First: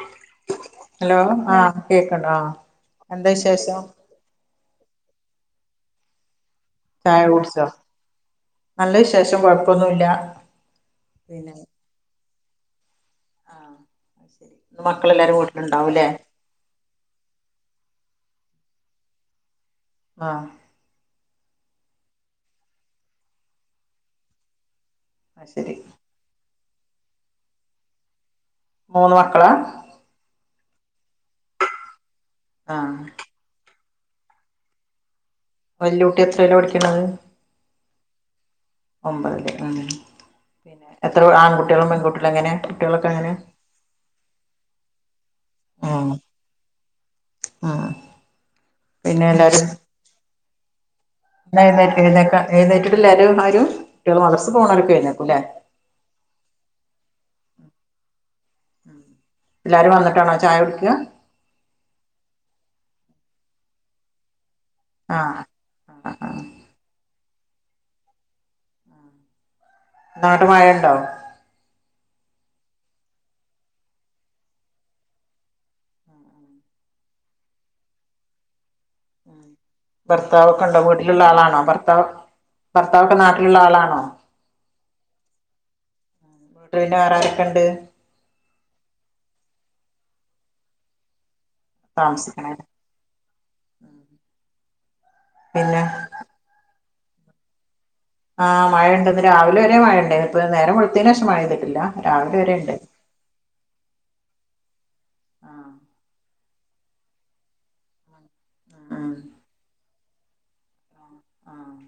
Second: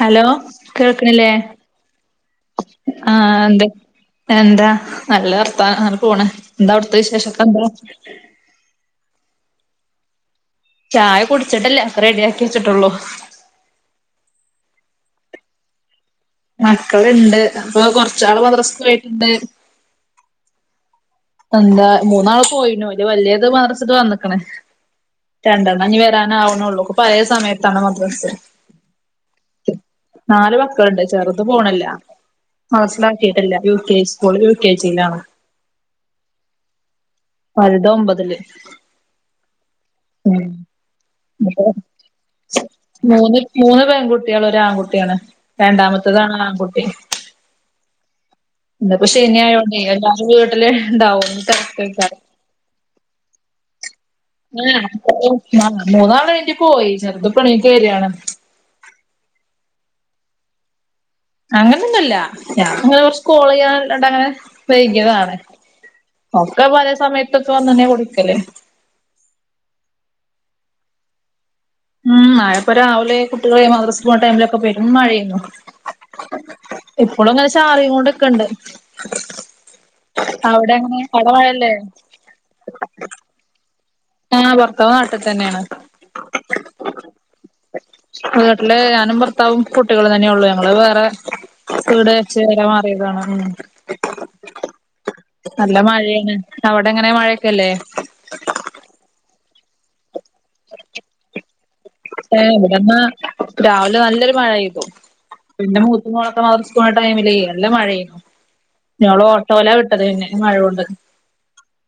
Hello hello കേൾക്ക്ണില്ലേ ആഹ് കേക്കണ്ട് ആഹ് എന്താ ആഹ് എന്ത വിശേഷം എന്താ നല്ല വർത്താനം ങ്ങനെ പോണ്. എന്താ ഔട്‌ത്തെ ചായ വിശേഷൊക്കെ എന്താ കുടിച്ചോ നല്ല വിശേഷം കൊഴപ്പൊന്നുല്ല ചായ പിന്നെ കുടിച്ചിട്ടല്ല. ഒക്കെ റെഡിയാക്കി വെച്ചിട്ടുള്ളൂ അത് ശരി, ന്ന് മക്കളെല്ലാരും വീട്ടിലുണ്ടാവൂലേ? മക്കള്ണ്ട്, പ്പൊ കൊർച്ചാള് മദ്രസ്ക്ക് പോയിട്ട്ണ്ട് ആഹ് എന്താ മൂന്നാള് പോയിനു, അയ്ല് വല്യത് മദ്രസ്ട്ട് വന്ന്ക്ക്ണ് അത് ശരി രണ്ടണ്ണം ന്നി വെര രാനാവ്ണൊള്ളൂ. ഒക്ക പയേ സമയത്താണ് മദ്രസ്സ് മൂന്ന് മക്കളാ? നാല് മക്കള്ണ്ട്. ചെർത് പോണ്ല്ല. ആഹ് മദ്രസിലാക്കി ട്ട്ല്ല. U K school U K G ലാണ് വല്ല്യ കുട്ടി എത്രയിലാ പഠിക്ക്ണത്? വൽത് ഒമ്പത് ല് ഒമ്പത് ല് ആഹ്. പിന്നെ എത്ര ഉം ആൺകുട്ട്യളും പെൺകുട്ട്യളും എങ്ങനെ കുട്ട്യളൊക്കെ എങ്ങനെ? മൂന്ന് മൂന്ന് പെൺകുട്ട്യാളും ഒരാൺകുട്ട്യാണ് ഉം രണ്ടാമത്തതാണ് ആൺകുട്ടി, ഉം ന്ന്പ്പ പിന്നെ ശനി ആയോണ്ടേയ് എല്ല രും വീട്ടില് ണ്ടാവും [inaudible] ഏതക്ക എഴ്നേറ്റിട്ടില്ലരും ആരും? കുട്ടികള് മദ്രസ പോണോരൊക്കെ എഴുന്നേക്കും ല്ലേ ആ മൂന്നാള് പോയി ചെറുത് പണിറ്റെ രാണ് എല്ലാരും വന്നിട്ടാണോ ചായ കുടിക്കാ? അങ്ങനൊന്നുല്ല. ഞാൻങ്ങനെ കൊർച്ച് കോളെയ്യാൻലൊണ്ടങ്ങനെ വൈകിയതാണ്. ആഹ് ആഹ് ആഹ് ഒക്ക പലേ സമയത്തൊക്കെ വന്നന്നെ കുടിക്കല് ഇന്നാട്ട് മഴണ്ടോ? ഉം മഴപ്പാ രാവിലെ കുട്ടികളെ മദ്രസ്ക് പോണ ടൈമിലൊക്കെ പെരും മഴേന്നു ഇപ്പളുംങ്ങനെ ചാറിങ്ങോണ്ട്ക്ണ്ട്. ഉം ഭർത്താവൊക്കണ്ട എങ്ങനെ വീട്ടില്ള്ള അവിടെ ആളാണോ മഴല്ലേ ഭർത്താവ്? ഭർത്താവൊക്കെ നാട്ടില്ള്ള ആളാണോ? ആഹ് ഭർത്താവ് നാട്ട് തന്നേണ് വീട്ട് പിന്നെ വേറാരൊക്കെണ്ട്? വീട്ടില് ഞാനും ഭർത്താവും കുട്ടികളും തന്നെയൊള്ളൂ. ഞങ്ങള് വേറെ വീട് വെച്ച് താമസിക്കണേ ങ്ങനെ മാ പെയ്തതാണ് ഉം നല്ല പിന്നെ മഴേണ് അവടെങ്ങനെ മഴയൊക്കെല്ലേ? ആഹ് മഴയണ്ടന്ന് രാവിലെ വരെ മഴയണ്ടേ ഇപ്പൊ നേരം വെൾത്തെന്റെശം മഴ്തിട്ടില്ല. ഏ ഇവിടന്ന് രാവിലെ നല്ലൊരു മഴയ്തു ആഹ് പിന്നെ മൂത്തോമ തൂ മദ്രസകൊണ ടൈമില് നല്ല മഴയ്നു ഉം ഞങ്ങൾ ഓട്ടോല്ല വിട്ടത് നെ മഴോണ്ട്. ആഹ്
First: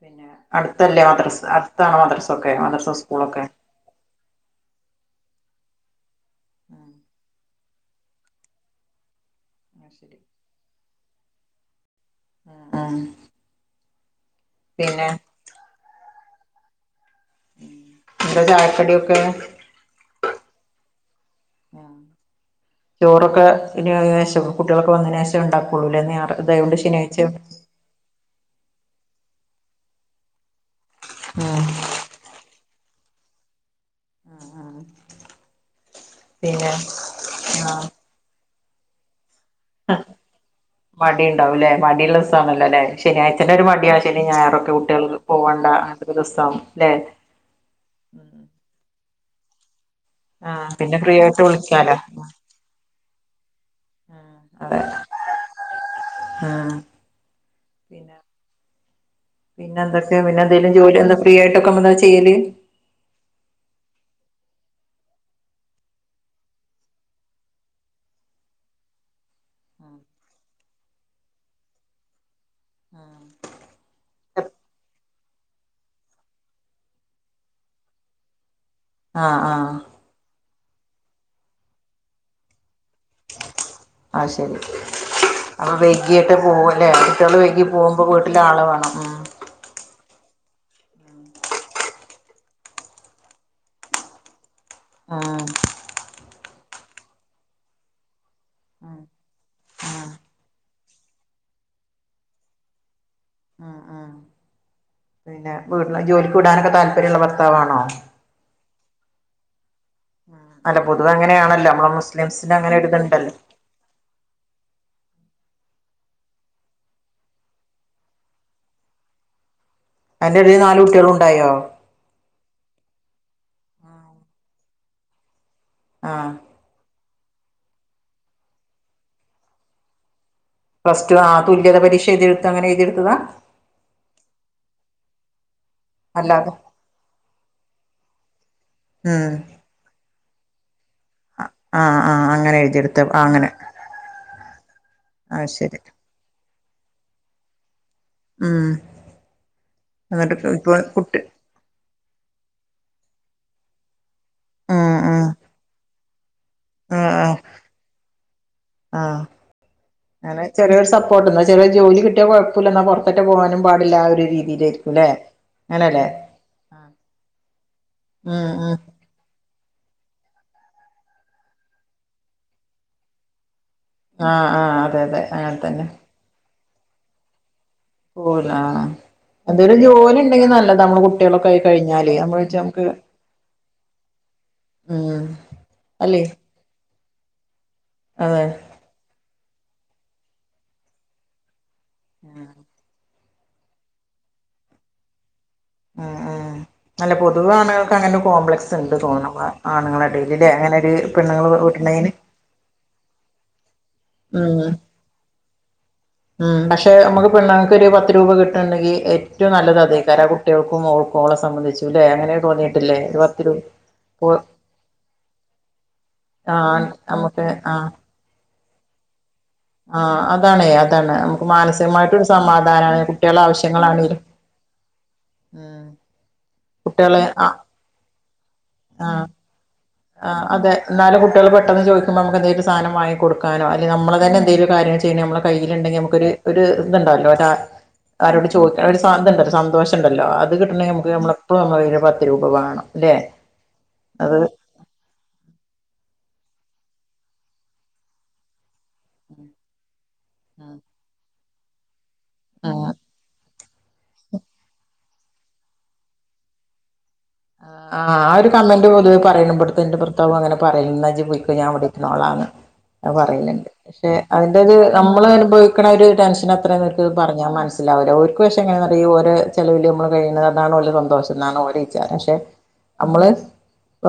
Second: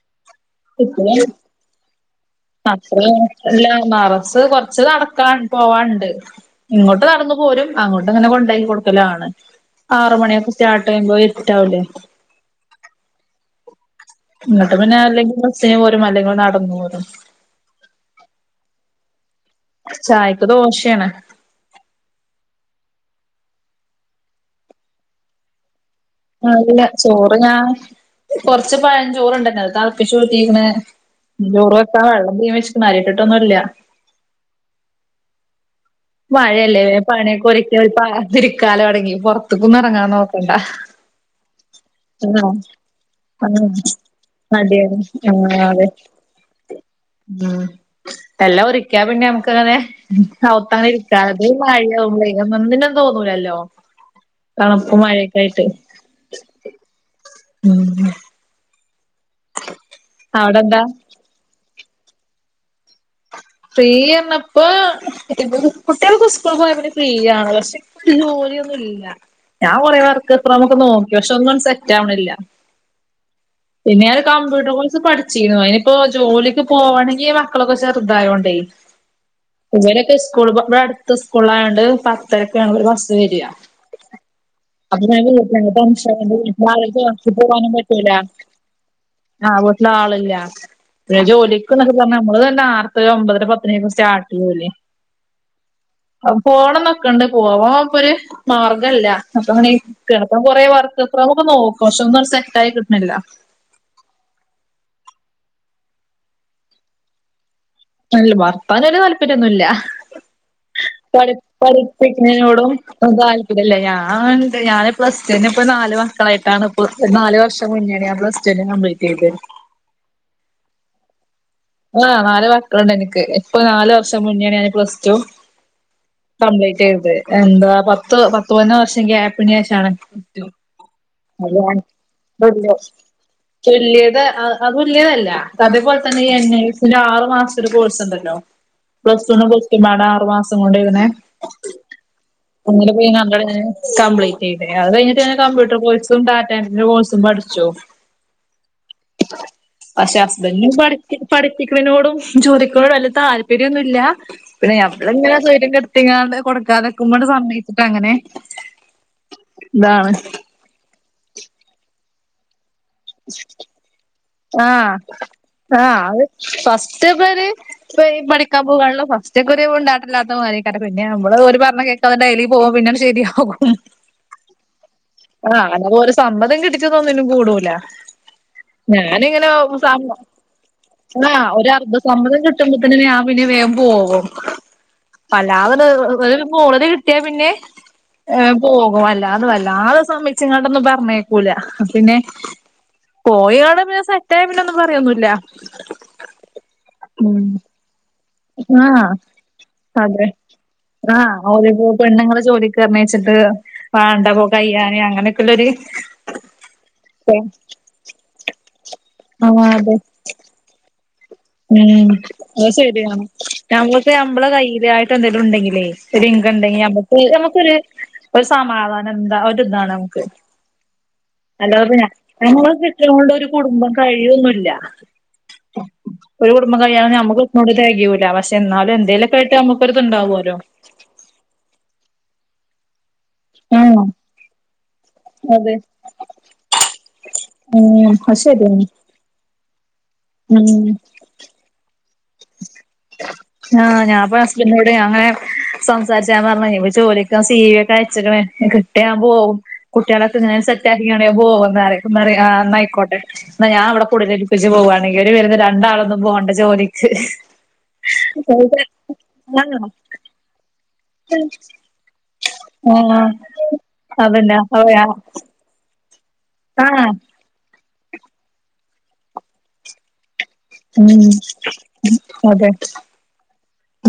പിന്നെ അടുത്തല്ലേ മദ്രസ അടുത്തണോ മദ്രസൊക്കെ? മദ്രസ സ്കൂളൊക്കെ അത്രല്ല മറസ്സ് കൊ കൊറച്ച നടക്കാൻ പോവാൻണ്ട് ഉം ഇങ്ങോട്ട് നടന്നു പോരും. അങ്ങോട്ട് ഇങ്ങനെ കൊണ്ടോയ് കൊടുക്കലാണ് ശരി. ആറ്മണിയൊക്കെ സ്റ്റാർട്ട് ചെയ്യുമ്പോ ഇര്റ്റാവുല്ലേ ആ ആഹ് ങ്ങട്ട് പിന്നെ അല്ലെങ്കിൽ ബസ്സിന് പോരുംല്ലെങ്കി നടന്നുലും എന്താ ചായക്കടിയൊക്കെ? ചായക്ക് ദോശയാണ്. ഉം ചോറൊക്കെ ഇടിയാകെഷ് വോ കുട്ടികളൊക്കെ വന്നയ്ന്റെഷം ഉണ്ടാക്കുള്ളൂലേ? ആല്ല ചോറ് ഞാ കൊർച്ച് പയചോറുണ്ടല്ലോ അതാളിപ്പിച്ചു റ്റീക്ണ് ഉം ചോറ് വ ആഹ എള്ബി വെച്ച്ക്കുണ് അരി ഇട്ടിട്ടൊന്നുല്ല ആഹ ആഹ മഴയല്ലേ വേ പണിയൊക്കെ ഒരിക്കി ആഹ് ഒര് പാകത്തിരിക്കാലൊ അടങ്ങി പൊറത്ക്കൊന്നും എറങ്ങാൻ നോക്കണ്ട. മടിണ്ടാവുംല്ലേ ആഹ് മടിയുള്ളോസാണല്ലോലേ ശെനിയായ്ച്ചന്റെ ഒരു ആഹ് മടിയാവ ശനിം ഞായറൊക്കെ മടിയാണ് കുട്ടികൾക്ക് പോവണ്ട ആണ്ട്ക്കരൊസ്സവും ല്ലെ? അഹ് എല്ലാം ഒറിക്കാ പിന്നെ നമുക്ക് അങ്ങനെ ആഹ് [unintelligible] പിന്നെ ഫ്രീ ആയിട്ട് വിളിക്കാലോ മഴയാകുമ്പഴേ ഒന്നിനും തോന്നൂലല്ലോ അതെ തണുപ്പ് മഴഴൊക്കെ ആയിട്ട് ആഹ് മ് പിന്നെ പിന്നെ എന്തൊക്കെയാ പിന്നെന്തെലും അവിടെന്താ ജോലി എന്താ ഫ്രീ ആയിട്ടൊക്കെ എന്താ ചെയ്യല് ഫ്രീ എന്നപ്പോ ഇതിപ്പോ കുട്ടികളൊക്കെ സ്കൂൾ പോയെ പിന്നെ ഫ്രീയാണ് പക്ഷെ വീട്ടില് ജോലിയൊന്നും ഇല്ല ഞാൻ കുറെ വർക്ക് ഫ്രം ഹോം ഒക്കെ നോക്കി പക്ഷെ ഒന്നും സെറ്റ് ആവണില്ല അഹ് പിന്നെ ഞാൻ കമ്പ്യൂട്ടർ കോഴ്സ് പഠിച്ചിരുന്നു അനിപ്പോ ജോലിക്ക് പോകവാണെങ്കിൽ മക്കളൊക്കെ ചെറുതായോണ്ട് ആയി ആഹ് ആഹ് ഇവരൊക്കെ സ് സ്കൂള് പോ ഇവിടെ അടുത്ത സ്കൂളായോണ്ട് പത്തരക്കാണ് ഒരു ബസ്സ് വരിക ആശരി അപ്പ ഞാന് കുട്ടികള് വൈകി [unintelligible] പോകുമ്പോ പറ്റൂല. വീട്ടില് ആള് വേണം ഉം ആഹ് വീട്ടില് ആളില്ല പിന്നെ ജോലിക്കൊന്നൊക്കെ പറഞ്ഞാ നമ്മള് തന്നെ നേർത്ത ഒമ്പത് ഒമ്പത് പത്തര ആകുമ്പോ സ്റ്റാർട്ട്‌ ചയ്യുല്ലേ ആഹ് അഹ് പോണന്നൊക്കെണ്ടേ പോവാ ഓ ഇപ്പൊരു ഉം മാർഗല്ല അപ്പ അങ്ങനെ ഉം കിടപ്പ കുറേ വർക്ക് ഫ്രം ഹോം ഒക്കെ നോക്കും പക്ഷെ ഒന്നും അങ്ങോട്ട് സെറ്റായിട്ടൊന്നുമില്ല ആഹ് ആഹ് പിന്നെ വീട്ടില് ജോലിക്ക് വിടാനൊക്കെ താല്പര്യമുള്ള ഭർത്താവാണോ അല്ല ഭർത്താവിന് വല്യ താൽപ്പര്യൊന്നുമില്ല അല്ല പൊതുവെ പടി അങ്ങനെയാണല്ലോ നമ്മളെ മുസ്ലിംസിന് പടിപ്പിക്കുന്നതിനോടും അങ്ങനെ ഒന്നും ഒരിതുണ്ടല്ലോ താല്പ ഇല്ലില്ല ഞാണ്ട് ഞാന് പ്ലസ് ടു അന്നെ ഇപ്പ നാല് മക്കളായിട്ടാണ് ഇപ്പൊ നാല് വർഷം മുന്നേയാണ് ഞാ പ്ലസ്ടു കംപ്ലീറ്റ് ചയ്തേ അയിന്റെ ഇടയില് നാല് കുട്ടികളും ഉണ്ടായോ ആഹ് നാല് മക്കളുണ്ട് എനക്ക് ഇപ്പൊ നാല് വർഷം മുന്നേയാണ് ഞാൻ പ്ലസ് ടു ആഹ് കംപ്ലീറ്റ് ചെയ്ത് എന്താ പത്ത് പത്തൊന്നോ വർഷം ഗ്യാപ്പിന് ശേഷമാണു പ്ലസ് ടു ആഹ് തുല്യത പരീക്ഷ എഴുതി എടുത്ത് അങ്ങനെ എഴുതിയെടുത്തതാ തുല്യത അത് തുല്യത അല്ലാ അതേപോലെ തന്നെ ഈ എൻ അല്ലാതെ എ സ്സിന്റെ ആറ് മാസത്തിന്റെ ഒരു കോഴ്സ് ഉണ്ടല്ലോ പ്ലസ് ഉം വണ്ണും പ്ലസ് ടു പാടെ ആറു മാസം കൊണ്ട് എഴുതണെ ആഹ് ആഹ് അങ്ങനെ എഴുതിയെടുത്ത പോയി ആ ഞാൻ അങ്ങനെ അങ്ങ് കംപ്ലീറ്റ് ചെയ്തേ അത് കഴിഞ്ഞിട്ട് പിന്നെ അത് കമ്പ്യൂട്ടർ ശരി കോഴ്സ് അതും ഡാറ്റാ എൻട്രി കോഴ്സും പഠിച്ചൂ ഉം പക്ഷെ എന്നിട്ട് ഹസ്ബൻടിനും ഇപ്പൊ പഠപ്പി കുട്ടി പഠപ്പിക്കുന്നതിനോടും ജോലിക്ക് പോന്നതിനു വല്യ താല്പര്യോന്നുല്ല പിന്നെ ഉം ഉം ഞമ്മളിങ്ങനെ സൊയിര്യം കെടുത്തിങ്ങാണ്ട് ആഹ് കൊടുക്കാതെക്കുമ്പാണ്ട് ആഹ് സമ്മയിച്ചിട്ട് അങ്ങനെ ആഹ് അതാണ് അങ്ങനെ ചെറിയൊരു സപ്പോർട്ട്ണ്ട് ചെറിയ ജോലി കിട്ടിയ കൊഴപ്പുല്ല ന്നാ പൊർത്തെറ്റെ പോകാനും പാടില്ല ആ ഒരു ആഹ് രീതിയിലേര്ക്കും ല്ലേ ആഹ് അത് ഫസ്റ്റ് പേര് ഇപ്പ ഈ ഉം പഠിക്കാൻ ഉം പോകാണല്ലോ ഫസ്റ്റ് [unintelligible] പിന്നെ നമ്മള് ഓരു പറഞ്ഞാ കേൾക്കാതെ ടെയിലി പോകും പിന്നെ അങ്ങ് ശരിയാകും ആഹ് ആഹ് അതെ അതെ ആഹ് അങ്ങനെ ഓരെ സമ്മതം കിട്ടിട്ടൊന്നും ഒന്നിനും കൂടുല്ല പോവൂല ആഹ് ഞാനിങ്ങനെ ഓ എന്തേലും സാം ജോലി ഉണ്ടെങ്കി നല്ലതാ നമ്മള് ആഹ് കുട്ടികളൊക്കെ ആയി ഒരു അർധ കഴിഞ്ഞാല് സമ്മതം നമ്മള് കിട് വെച്ച നമുക്ക് കിട്ടുമ്പോത്തിന് ഞാൻ പിന്നെ വേഗം പോകും ഉം വല്ലാത്ട് അല്ലേ [unintelligible] മൂളല് കിട്ടിയാ പിന്നെ അതെ ഏഹ് പോകും അല്ലാതെ വല്ലാതെ സമ്മതിച്ച്ങ്ങാണ്ട് ഒന്നും പറഞ്ഞേ ക്കൂല അപ്പൊ പിന്നെ പോയാ അവ്ടെ ഒന്ന് സെറ്റായാ പിന്നെ ഒന്നും പറയൊന്നുഇല്ല ഉം ഉം അല്ല പൊതുവെ ആണുങ്ങൾ ക്കങ്ങനെ ഒരു കോംപ്ലക്സ് ഇണ്ട് ആഹ് തോന്നുന്ന് ആണുങ്ങള്ടെ അതെ എടേല് ല്ലേ അങ്ങനെ ഒര് പെണ്ണുങ്ങളെ വിടണേല് ഇങ്ങളെ ജോലി ക് രമേച്ചിപ്പാഴ്യോ ഉം ഉം പക്ഷെ നമുക്ക് പെണ്ണങ്ങക്ക് എടീ ഒരു പത്ത് രൂപ കിട്ട്ണ്ടെങ്കി ഏ ഏറ്റവും ആഹ് നല്ലത് അതെ അതെയ്കാരം ആ കുട്ടികൾക്കും ഓൾക്കും ഓളെ ഹസ് ഉം അത് ശരിയാണ് രൂപ നമ്മക്ക് പോ നമ്മളെ കയ്യിലായിട്ട് എന്തെങ്കിലും ഇണ്ടെങ്കിലെ ഒരിങ്കം ഇണ്ടെങ്കി ആഹ് ഞമ്മക്ക് നമുക്ക് ഞമ്മക്കൊര് ആഹ് ഒര് സമാധാനം എന്താ ഒരു ഇതാണ് ആഹ് നമുക്ക് അതാണേ അതാണ് നമ്മ അല്ലാതെപ്പൊ ഞമ്മക്കൊന്നും കിട്ടിയോണ്ട് ഒരു കുടുംബം ആവശ്യങ്ങളാണേലും കഴിയൊന്നുല്ല ഉം ഒരു കുടുംബം കഴിയാനൊന്നും കുട്ടികളെ നമ്മക്ക് ആഹ് കിട്ട്ണേനോണ്ട് തികയൂല പക്ഷേ എന്നാലും ആഹ് എന്തേലൊക്കെ ആയിട്ട് നമ്മക്കൊരു ആഹ് അതെ ഇന്നാലും കുട്ടികൾ പെട്ടന്ന് ചോയിക്കുമ്പോ നമ്മക്ക് എന്തേലും ഒരു സാനം വാങ്ങി കൊ കൊടുക്കാനോ അല്ലെ ആഹ് നമ്മെള തന്നെ എന്തെലും കാര്യങ്ങള് ചെയ്യാനോ നമ്മളെ അതെ കയ്യില്ണ്ടെങ്ങി നമ്മക്ക് ഒരു ഒര് ഇതുണ്ടാവല്ലോ ഒരാ ഉം അത് ശെരിയാണ് സാധണ്ടല്ല സന്തോഷണ്ടല്ലോ അത് കിട്ടണമെങ്കിൽ നമ്മക്ക് നമ്മളപ്പളും നമ്മളെ കൈയില് ഒരു പത് ആ ഞാനിപ്പോ അത് ഹസ്ബൻഡോട് അങ്ങനെ- സംസാരിച്ച് ഞാൻ പറഞ് ഇപ്പൊ ജോലിക്ക് പോവാൻ സീ വി യൊക്കെ അയച്ച്ക്ക്ണ് കി ഞാൻ പോവും കുട്ട്യാളെക്കെ ഇങ്ങനെ സെറ്റ്ആക്കിക്കാണ്ട് ഞാൻ പോവുന്ന് അറിം അപ്പം പറയും എന്നാ ആഹ് ആയിക്കോട്ടെ എന്നാ ഞാൻ അവിടെ കൂലൽ [unintelligible] പ്പിച്ച് പോവവാണങ്കിൽ ഒരു വരുന്ന രണ്ടാളൊന്നും പോകേണ്ട ജോലി ശ് ആഹ് ആഹ് ആ ഒരു കമെന്റ് പൊതുവെ പറയ് [unintelligible] ബട്ത്തെ ഇന്റെ ഭർത്താവും അങ്ങനെ ക്കെ [unintelligible] ഇജ് പൊയ്ക്കോ ഞാൻ ഇവടെ ഇരുന്നോളാന്ന് അഹ് ആഹ് പറയിണെ പക്ഷെ അതന്നെ അതിന്റെ ഒരു അതെയാ നമ്മള് അനുഭവി നിക്കണ ഒരു ടെൻഷൻ അത്ര ഇവർക്ക് ആഹ് പറഞ്ഞാ മനസ്സിലാവില്ല ഓർക്ക് പക്ഷേ എങ്ങനെയാന്നറിയോ ഓര് ചെലവില് നമ്മള് കഴിയുന്നത്- ഇതാണ് ഓലെ ഉം സന്തോഷം ഇന്നാണോര് ക്ക പക്ഷെ അതെ നമ്മള്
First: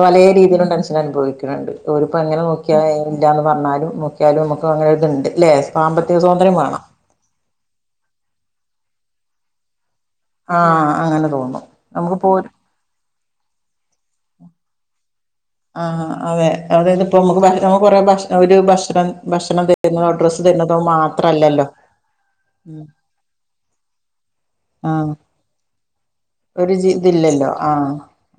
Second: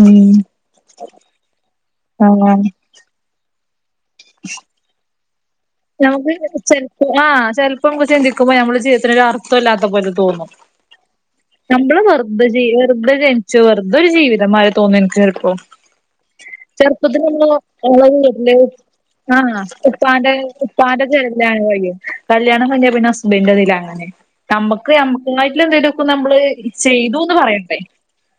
ഉം രീതിയിലും ടെൻഷൻ അനുഭവിക്ക്ണ് ണ്ട് ഓര് ഇപ്പൊ എങ്ങനെ ആഹ് നോക്കിയാലും ഏഹ് വെരന്റാന്ന് പറഞ്ഞാലും നോക്കിയാലും നമുക്ക് അങ്ങനെ ഒര്ത്ണ്ട് ല്ലേ സാമ്പത്തിക നമുക്ക് സ്വാതന്ത്ര്യം വേണം ചിൽപ്പം ആ ചെലപ്പം നമ്മള് ചിന്തിക്കുമോ നമ്മള് ജീവിതത്തിനൊരു അർ അർത്ഥുല്ലാത്ത പോലെ തോന്നും ആഹ് അങ്ങനെ തോന്നും നമ്മള് നമുക്കിപ്പോ വെറ്തെ ഓര് ജീവിച്ച് വെറ്തെ ജനി ചെറുതൊരു ജീവിതം മാരീ തോന്നും എനിക്ക് ചെലപ്പോ ആഹ് അതെ അതായത് ഇപ്പോ ചെർപ്പത്തിൽ നമുക്ക് ഭ നമുക്ക് കൊറെ ഭക്ഷ ഒരു ഒന്നും ഭക്ഷണം [unintelligible] ആ ഭക്ഷണം തരുന്നതോ ഉപ്പാന്റെ ഡ്രസ്സ് തരുന്നതോ പ്പാന്റെ ചെലവിലാണ് മാത്രല്ലല്ലോ കയ്യും. കല്യാണം കയിഞ്ഞ പിന്നെ ഹസ്ബന്റ തിലങ്ങനെ, നമ്മക്ക് ആഹ് ഞമ്മ [unintelligible] എന്തേലൊക്കെ നമ്മള് ഒരു ജ് ചെയ്തുന്ന് ഇതില്ലല്ലോ പറയണ്ടേ ആഹ്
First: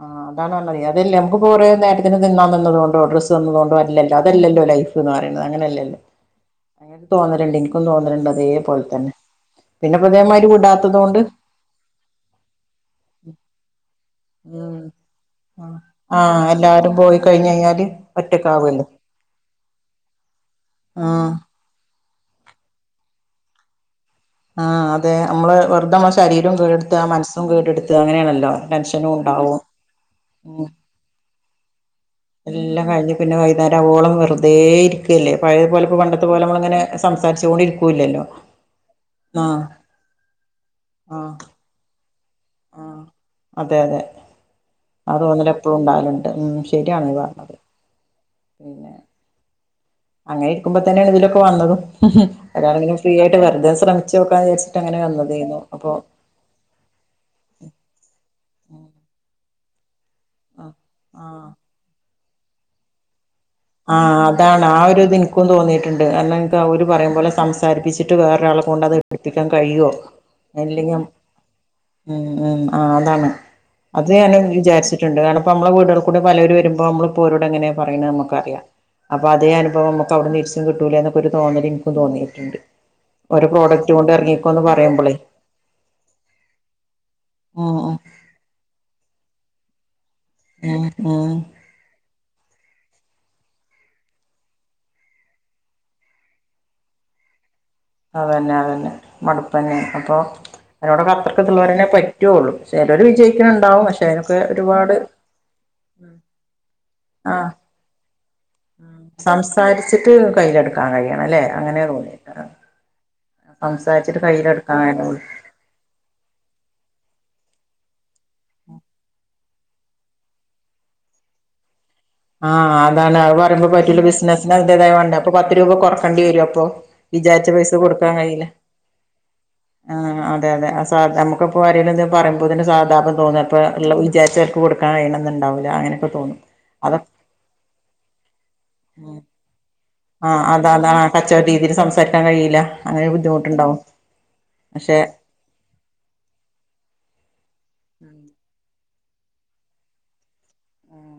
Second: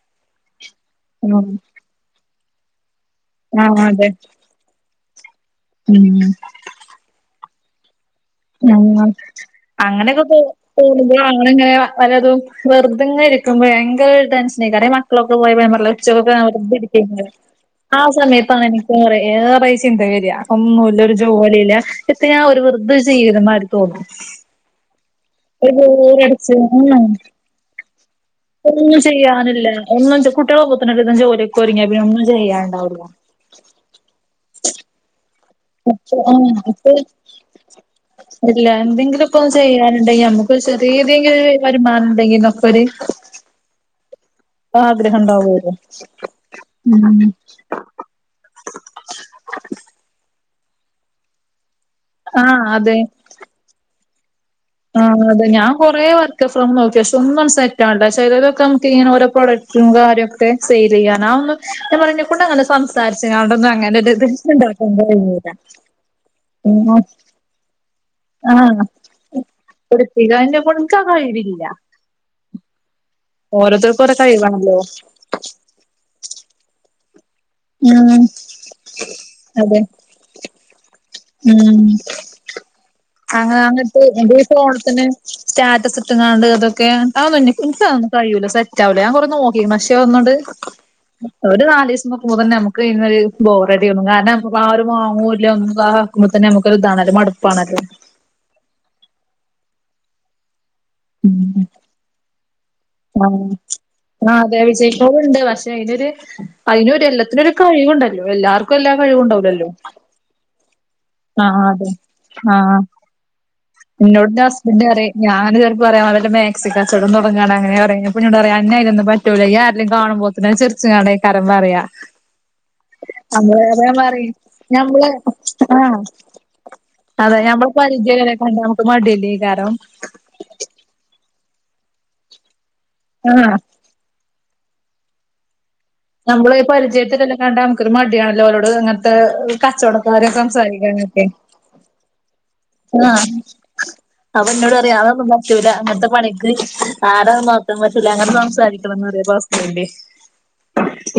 ആഹ് അതാണ് പറഞ്ഞത് അതല്ലേ ഉം നമുക്ക്പ്പോ കുറേ നേര ത്തിന് തിന്നാൻ തന്നതോണ്ടോ ഡ്രസ്സ് തന്നതു കൊണ്ടോ ആഹ് അതെ അല്ലല്ലോ അതല്ലല്ലോ ലൈഫ്ന്ന് പറയണെ അങ്ങനല്ലല്ലോ ഉം ഇൻക്കും തോന്നല്ണ്ട് ഇനിക്കും തോന്നലിണ്ട് അതൊ ആഹ് അങ്ങനെക്കെ തൊ വിടാത്തത് കൊണ്ട് തോന്നുമ്പളാണ് നമ്മളിങ്ങനെ പലതും വെറ്തെ ങ്ങനെ ഇരിക്കുമ്പേ ഭയങ്കര ഉം ടെൻഷനെയ്കാരം ഈ മക്കളൊക്കെ പോയ പിന്നെ ഞാ പറഞ്ഞില്ലേ ഉച്ചക്കെ ആഹ് ഞാൻ വെറ്തെ എല്ലാരും പോയി ഇരിക്കേക്കാരം കഴിഞ്ഞ് കഴിഞ്ഞാല് ആഹ് സമയത്താണ് ഒറ്റക്കാവല്ലോ എനിക്കേറെ ഏറെ ഈ ചിന്ത വരാ ഒന്നൂല്ല ഒരു ആഹ് ജോലില്ല എത്തിനാ ഓര് വെറ്തെ ചെയ്യ്ണ മാരി തോന്നും. ആഹ് അതെ അമ്മള് ഒരു വെർതെ മ്മളെ ശരീരം ബോറടിച്ച് ഉം കേടട്ത്ത മൻസ്സും കേടെട്ത്താ അങ്ങനാണല്ലോ ഒന്നും ടെൻഷനും ഇണ്ടാവും. ചെയ്യാനില്ല ഒന്നും [unintelligible] ജോലി ക്കൊരുങ്ങിയാൽ പിന്നെ ഒന്നും എല്ലാം ചെയ്യാനുണ്ടാവില്ല കഴിഞ്ഞ് പിന്നെ വൈന്നേരം ആവോളം വെറ്തേ ഇരി ല്ലേ പഴയപോലെ ഇപ്പോ അപ്പൊ പണ്ടത്തെ പോലെ ഉം നമ്മളിങ്ങനെ അപ്പൊ സംസാരിച്ചോണ്ടിരിക്കൂല്ലല്ലോ. ഇപ്പം ചെയ്യാനുണ്ടെങ്കി അമ്മുക്ക് ചെറിയതെങ്കിലോ വരുമാനംണ്ടെങ്കിലൊക്കൊര് ആഹ് അതെ അതെ അ തോന്നല് ഉണ്ടാവുമല്ലോ എപ്പളും ഇണ്ടാവാല്ണ്ട്. ഉം ശരിയാണ് യ്യ് ഉം പർഞ്ഞത്. പിന്നെ അങ്ങെ ഇര്ക്കുമ്പോ തന്നേണ് ഇതിലൊക്കെ വന്നതും ആ ഒരാളെങ്കിലും അതെ ഫ്രീ ആയിട്ട് വെർതെ ശ്രമിച്ചോക്കാന്ന് വിചര്ച്ച് ആഹ് അതെ ഞാൻ കൊറെ വർ ക്ക് ഫ്രം നോക്കി അശേ ഒന്നും ആണ്ട് സെറ്റാണ്ട ശേ ചെലേതൊക്കെ നമുക്ക്ങ്ങനെ ഓരോ പ്രോഡക്റ്റും കാര്യോ ക്കെ ആഹ് ആഹ് സെയിലെയ്യാനാന്നും ഞാൻ പറയാ ഇന്നെകൊണ്ട് അങ്ങനെ സംസാരിച്ച്ങ്ങാണ്ട് ആക് ആഹ് അതാണ് ആ ഒരു ഇത് ഇൻക്കും തോന്നിയിട്ട്ണ്ട്. കാരണം നക്ക് അവര് ഉം പറയും പോലെ സംസ സാരിപ്പിച്ചിട്ട് വേറൊരാളെ ആഹ് കൊണ്ടത് എടുപ്പിക്കാൻ കയ്യോ പഠിപ്പിക്കാൻ എന്നെക്കൊണ്ട് അല്ലെങ്കി ഇൻക്ക് ആ അം കഴിവില്ല ഉം ഉം ആഹ് അതാണ് ഓരോരുത്തർക്കും അത് ഓരോ ഞാനും കഴിവാണല്ലോ വിചാരിച്ച്ട്ടുണ്ട്. കാര്ണം ഇപ്പ അമ്മള വീടുകൾ കൂടി പലര് വരുമ്പോ നമ്മളപ്പോരോട് എങ്ങനെ പറിണെ ഉം നമ്മക്കറിയ അപ്പൊ അതേ അതെ അനഭവം [unintelligible] ഇൻക്കും തോന്നിയിട്ട്ണ്ട്. ആഹ് അങ്ങിട്ട് എന്റെ ഈ ഫോണ് തന്നെ സ്റ്റാറ്റസ് ഇട്ട്ങ്ങാണ്ട് അതൊക്കെ അതൊന്നും ഉം ഉം ഇന്ക്കതൊന്നും കയ്യൂല. സെറ്റ് ആവൂല ഞാൻ കൊറെ നോക്കിക്ക്ണ്. ശേ ഒന്നുണ്ട് ഉം ഉം ഒര് നാലീസ് നോക്കുമ്പോ തന്നെ നമ്മക്ക് അയ്ന്നൊര് ബോറടിയോന്നും കാരണം ആരും വാങ്ങൂല്ല ഒന്നും ആഹ് ക്കുമ്പോ തന്ന നമുക്കൊരു ഇതാണല്ലോ മടുപ്പാണല്ലോ. അതെന്നെ അതെന്നെ മട്പ്പെന്നെ അപ്പൊ അയ്നോട് അത്രക്ക് ഇത്ള്ളോരെന്നെ പ റ്റുള്ളൂ. ചെലര് ആഹ് വിജയിക്ക്ണ് ണ്ടാവും പശേ അയിനൊക്കെ ഒരുപാട് മറ്റെയ്നൊര് അയ്‌നൊര് ആഹ് എല്ലത്തിനൊരു കയ്‌വ്ണ്ടല്ലോ എല്ലാർക്കും എല്ലാ കഴിവും ഇണ്ടാവുല്ലല്ലോ. ചിറ്റ് കയ്യിലെടുക്കാൻ കയ്യണം ലെ അങ്ങനെ തോന്നി ഇന്നോട് ന്റെ ഹസ്ബന്റ് അറിം കഴിയണം ഞാ ചെൽപ്പൊ അറിം അവര്ടെ മേ ക്സിക്കച്ചോടം തൊടങ്ങാണങ്ങെനെ പറിം അപ്പഞ്ഞോട് പറയും അന്നെ അയ്നൊന്നും പറ്റൂല്ല. ഇയ്യ് ആരേലും കാണുമ്പോത്തിന് ചിർച്ച്ങ്ങാണ്ട് ക്കരം പറിയാ ആഹ് അതാണ് അത് പറയുമ്പോ പറ്റൂല്ല ബിസ്സ്നസ്ന് അയ്ന്റേതായ ഞമ്മള് വാണ്ടെ. അപ്പൊ പത്ത് രൂപ ആഹ് കൊറക്കണ്ടി വരും അപ്പൊ അതെ വിചാര്ച്ച പൈസ ഞമ്മളെ കൊട്ക്കാൻ പരിചയള്ളോരെ കഴിയില്ല. കണ്ടാ നമുക്ക് മടിയല്ലേക്കാരം ആഹ് അതെ അതെ ആ സാധ നമ്മ ള്പ്പൊ ആരെലും എന്തേലും പറയുമ്പോത്തിന് സാഹതാപം തോന്ന ആഹ് അപ്പോ ഇള്ള വിചര്ച്ച ഓൽക്ക് കൊട്ക്കാൻ കയ്യണം ന്നുണ്ടാവുല്ല അങ്ങനെക്കൊ നമ്മള് പൊ പരിചയത്തിലെല്ലാം കണ്ടാ നമ്ക്കെരു മടിയാണല്ലോ ഓലോട് ഇങ്ങൻത്തെ കച്ചോടക്കാര്യം സംസാരിക്കാനായിട്ടേ രീതില് സംസാരിക്കാ കഴിയില്ല. അങ്ങനെ ആഹ് ബുദ്ധിമുട്ടുണ്ടാവും അപ്പം ഇന്നോട് പറയാ പക്ഷെ അതൊന്നുല്ലാ പറ്റൂല ഇങ്ങൻത്തെ പണിക്ക് [unintelligible] പറ്റൂല അങ്ങനെ സംസാരി ക്കണന്നറിം അപ്പ ഹസ്ബന്റ്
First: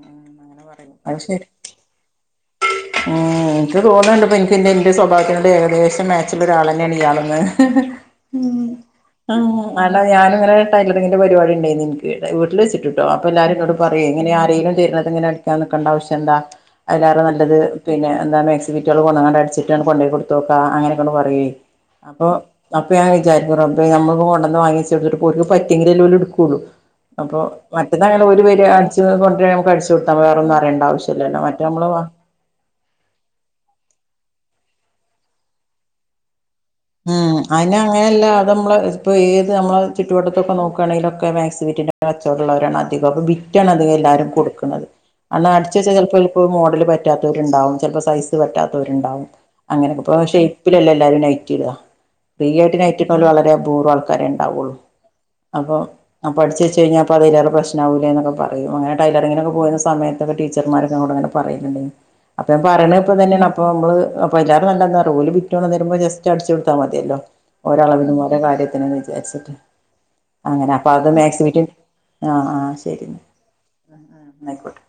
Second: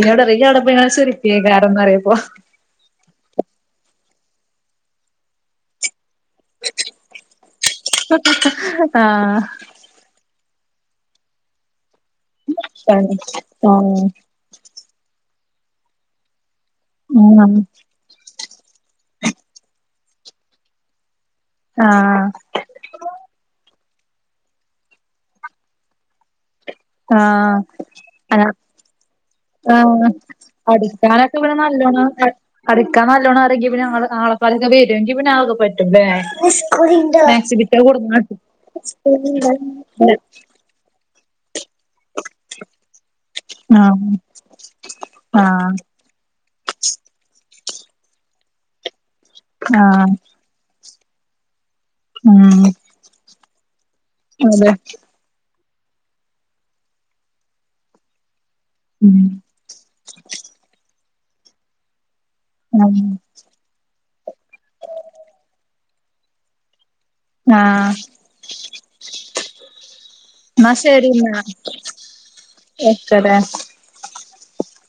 ഇന്നോടറിം ഇയ്യ് അവടെ അങ്ങനെ പറയും പോയിങ്ങാണ്ട് അത് ശരി ചിരിക്കേക്കാരം ന്ന് പറയപ്പോ ഉം ഇൻക്ക് തോന്ന്ണ്ട് പ്പോ ഇൻക്ക് ഇന്റെ സ്വഭാവത്തിനോട് ഏകദേശം മേ ച്ച്ള്ളൊരു ആളെന്നേണ് ഇയാളെന്ന്. ആഹ് അല ഞാനിങ്ങനെരു ടൈലറിങ്ങിന്റെ പരിപാടി ഇണ്ടായ്ന്നു ഇൻ ക്ക് വീട്ട്ല് വെച്ചിട്ട് ട്ടോ. ആഹ് അപ്പൊ എല്ലാരും ന്നോട് പറയും ആഹ് എങ്ങനെയാ ആരേലും തരുന്നത്ങ്ങനെ അടിക്കാൻ നിക്കണ്ട ആവശ്യന്താ? അയ്ലാറ നല്ലത്, പിന്നെ എന്താണ് മാക്സി ബിറ്റുകൾ കൊണ്ടന്നാണ്ട് അട്ച്ചിട്ട് ആണ്ട് കൊണ്ടോയി കൊടുത്തോക്കാ അങ്ങനൊക്കാണ്ട് പറയേ. ആഹ് അപ്പൊ അപ്പ ഞാ വിചാരിക്കും റബ്ബേ നമ്മക്ക് കൊണ്ടന്ന് വാങ്ങിച്ചോട്ത്ത്ട്ട് പ്പൊ ഓല്ക്ക് പറ്റെങ്കിലല്ലോല്ട്ക്കുള്ളൂ. അപ്പൊ ആഹ് ആഹ് മറ്റന്നാ അങ്ങനെ ഓര് വെരാ അട്ച്ച് കൊണ്ട്രാ നമ്മക്ക് അട്ച്ചു അനക്കാണ് കൊട്ത്താ മതി വേറൊന്നും അറിയണ്ടാവ അടിക്കാനൊക്കെ ശ്യല്ലല്ലോ പിന്നെ മറ്റേ നമ്മള് വാ നല്ലോണം അടിക്കാൻ നല്ലോണം അറിയേങ്കി പിന്നെ [unintelligible] വെരെങ്കി പിന്നെ ആതൊക്കെ പറ്റുംല്ലേ? ആഹ് അയിനങ്ങനല്ല. അത് മ്മള് ഇപ്പൊ ഏത് നമ്മളെ ആഹ് ചുറ്റുവട്ടത്തൊക്കെ നോക്കാണെങ്കിലൊക്കെ മാക്സി ബിറ്റിന്റെ കച്ചോടള്ളവരാണ് അധികോം. അപ്പൊ ബിറ്റാണ് അധികെല്ലാരും കൊട്ക്ക്ണെ. അന്നാ അട്ച്ച് ആഹ് വെച്ചത് ചെൽപ്പോല് പ്പോ മോഡല് പറ്റാത്തോര്ണ്ടാവും, ചെൽപ്പോ സൈസ് പറ്റാത്തോര്ണ്ടാവും അങ്ങനൊക്കെ ആഹ് ഇപ്പൊ ഷേയ്‌ പ്പിലല്ലേ എല്ലാരും നൈറ്റിടാ, ഫ്രീ ഉം ആയിട്ട് നൈറ്റിട്ടോല് വളരെ അപൂർവം ആൾക്കാരെ അതെ ഉണ്ടാവുള്ളു. അപ്പൊ അപ്പൊ അടിച്ച് വെച്ച് കഴിഞ്ഞാപ്പൊ അതിലാറെ പ്രേശ്നാവുലെന്നൊക്കെ. പറയും, അങ്ങനെ ഉം ടൈലറിങ്ങിനൊക്കെ പോയിന്ന സമയത്തൊക്കെ ടീച്ചർമാരൊക്കെ ഇന്നോട് ഇങ്ങനെ പറയാല്ണ്ടീന്നു, അപ്പ ഞാൻ ആഹ് പറയണത് ആഹ് ഇപ്പൊതെന്നേണ്, അപ്പൊ മ്മള് അപ്പേല്ലാരും നല്ലെന്താറിയോ ഓര് ബിറ്റ് കൊണ്ടന്നെരുമ്പോ ജസ്റ്റ് റ്റടിച്ചു കൊടുത്താ മതിയല്ലോ ഓരളവിനും ഓര കാര്യത്തിനുംന്ന് വിചാരിച്ച്ട്ട്. എന്നാ അങ്ങനെ അപ്പൊ അത് ശരി എന്നാ മാക്സിബിറ്റും ആഹ് ആഹ് ശെരിന്ന. വെച്ചേരെ ആ ആ ന്നയിക്കോട്ടെ.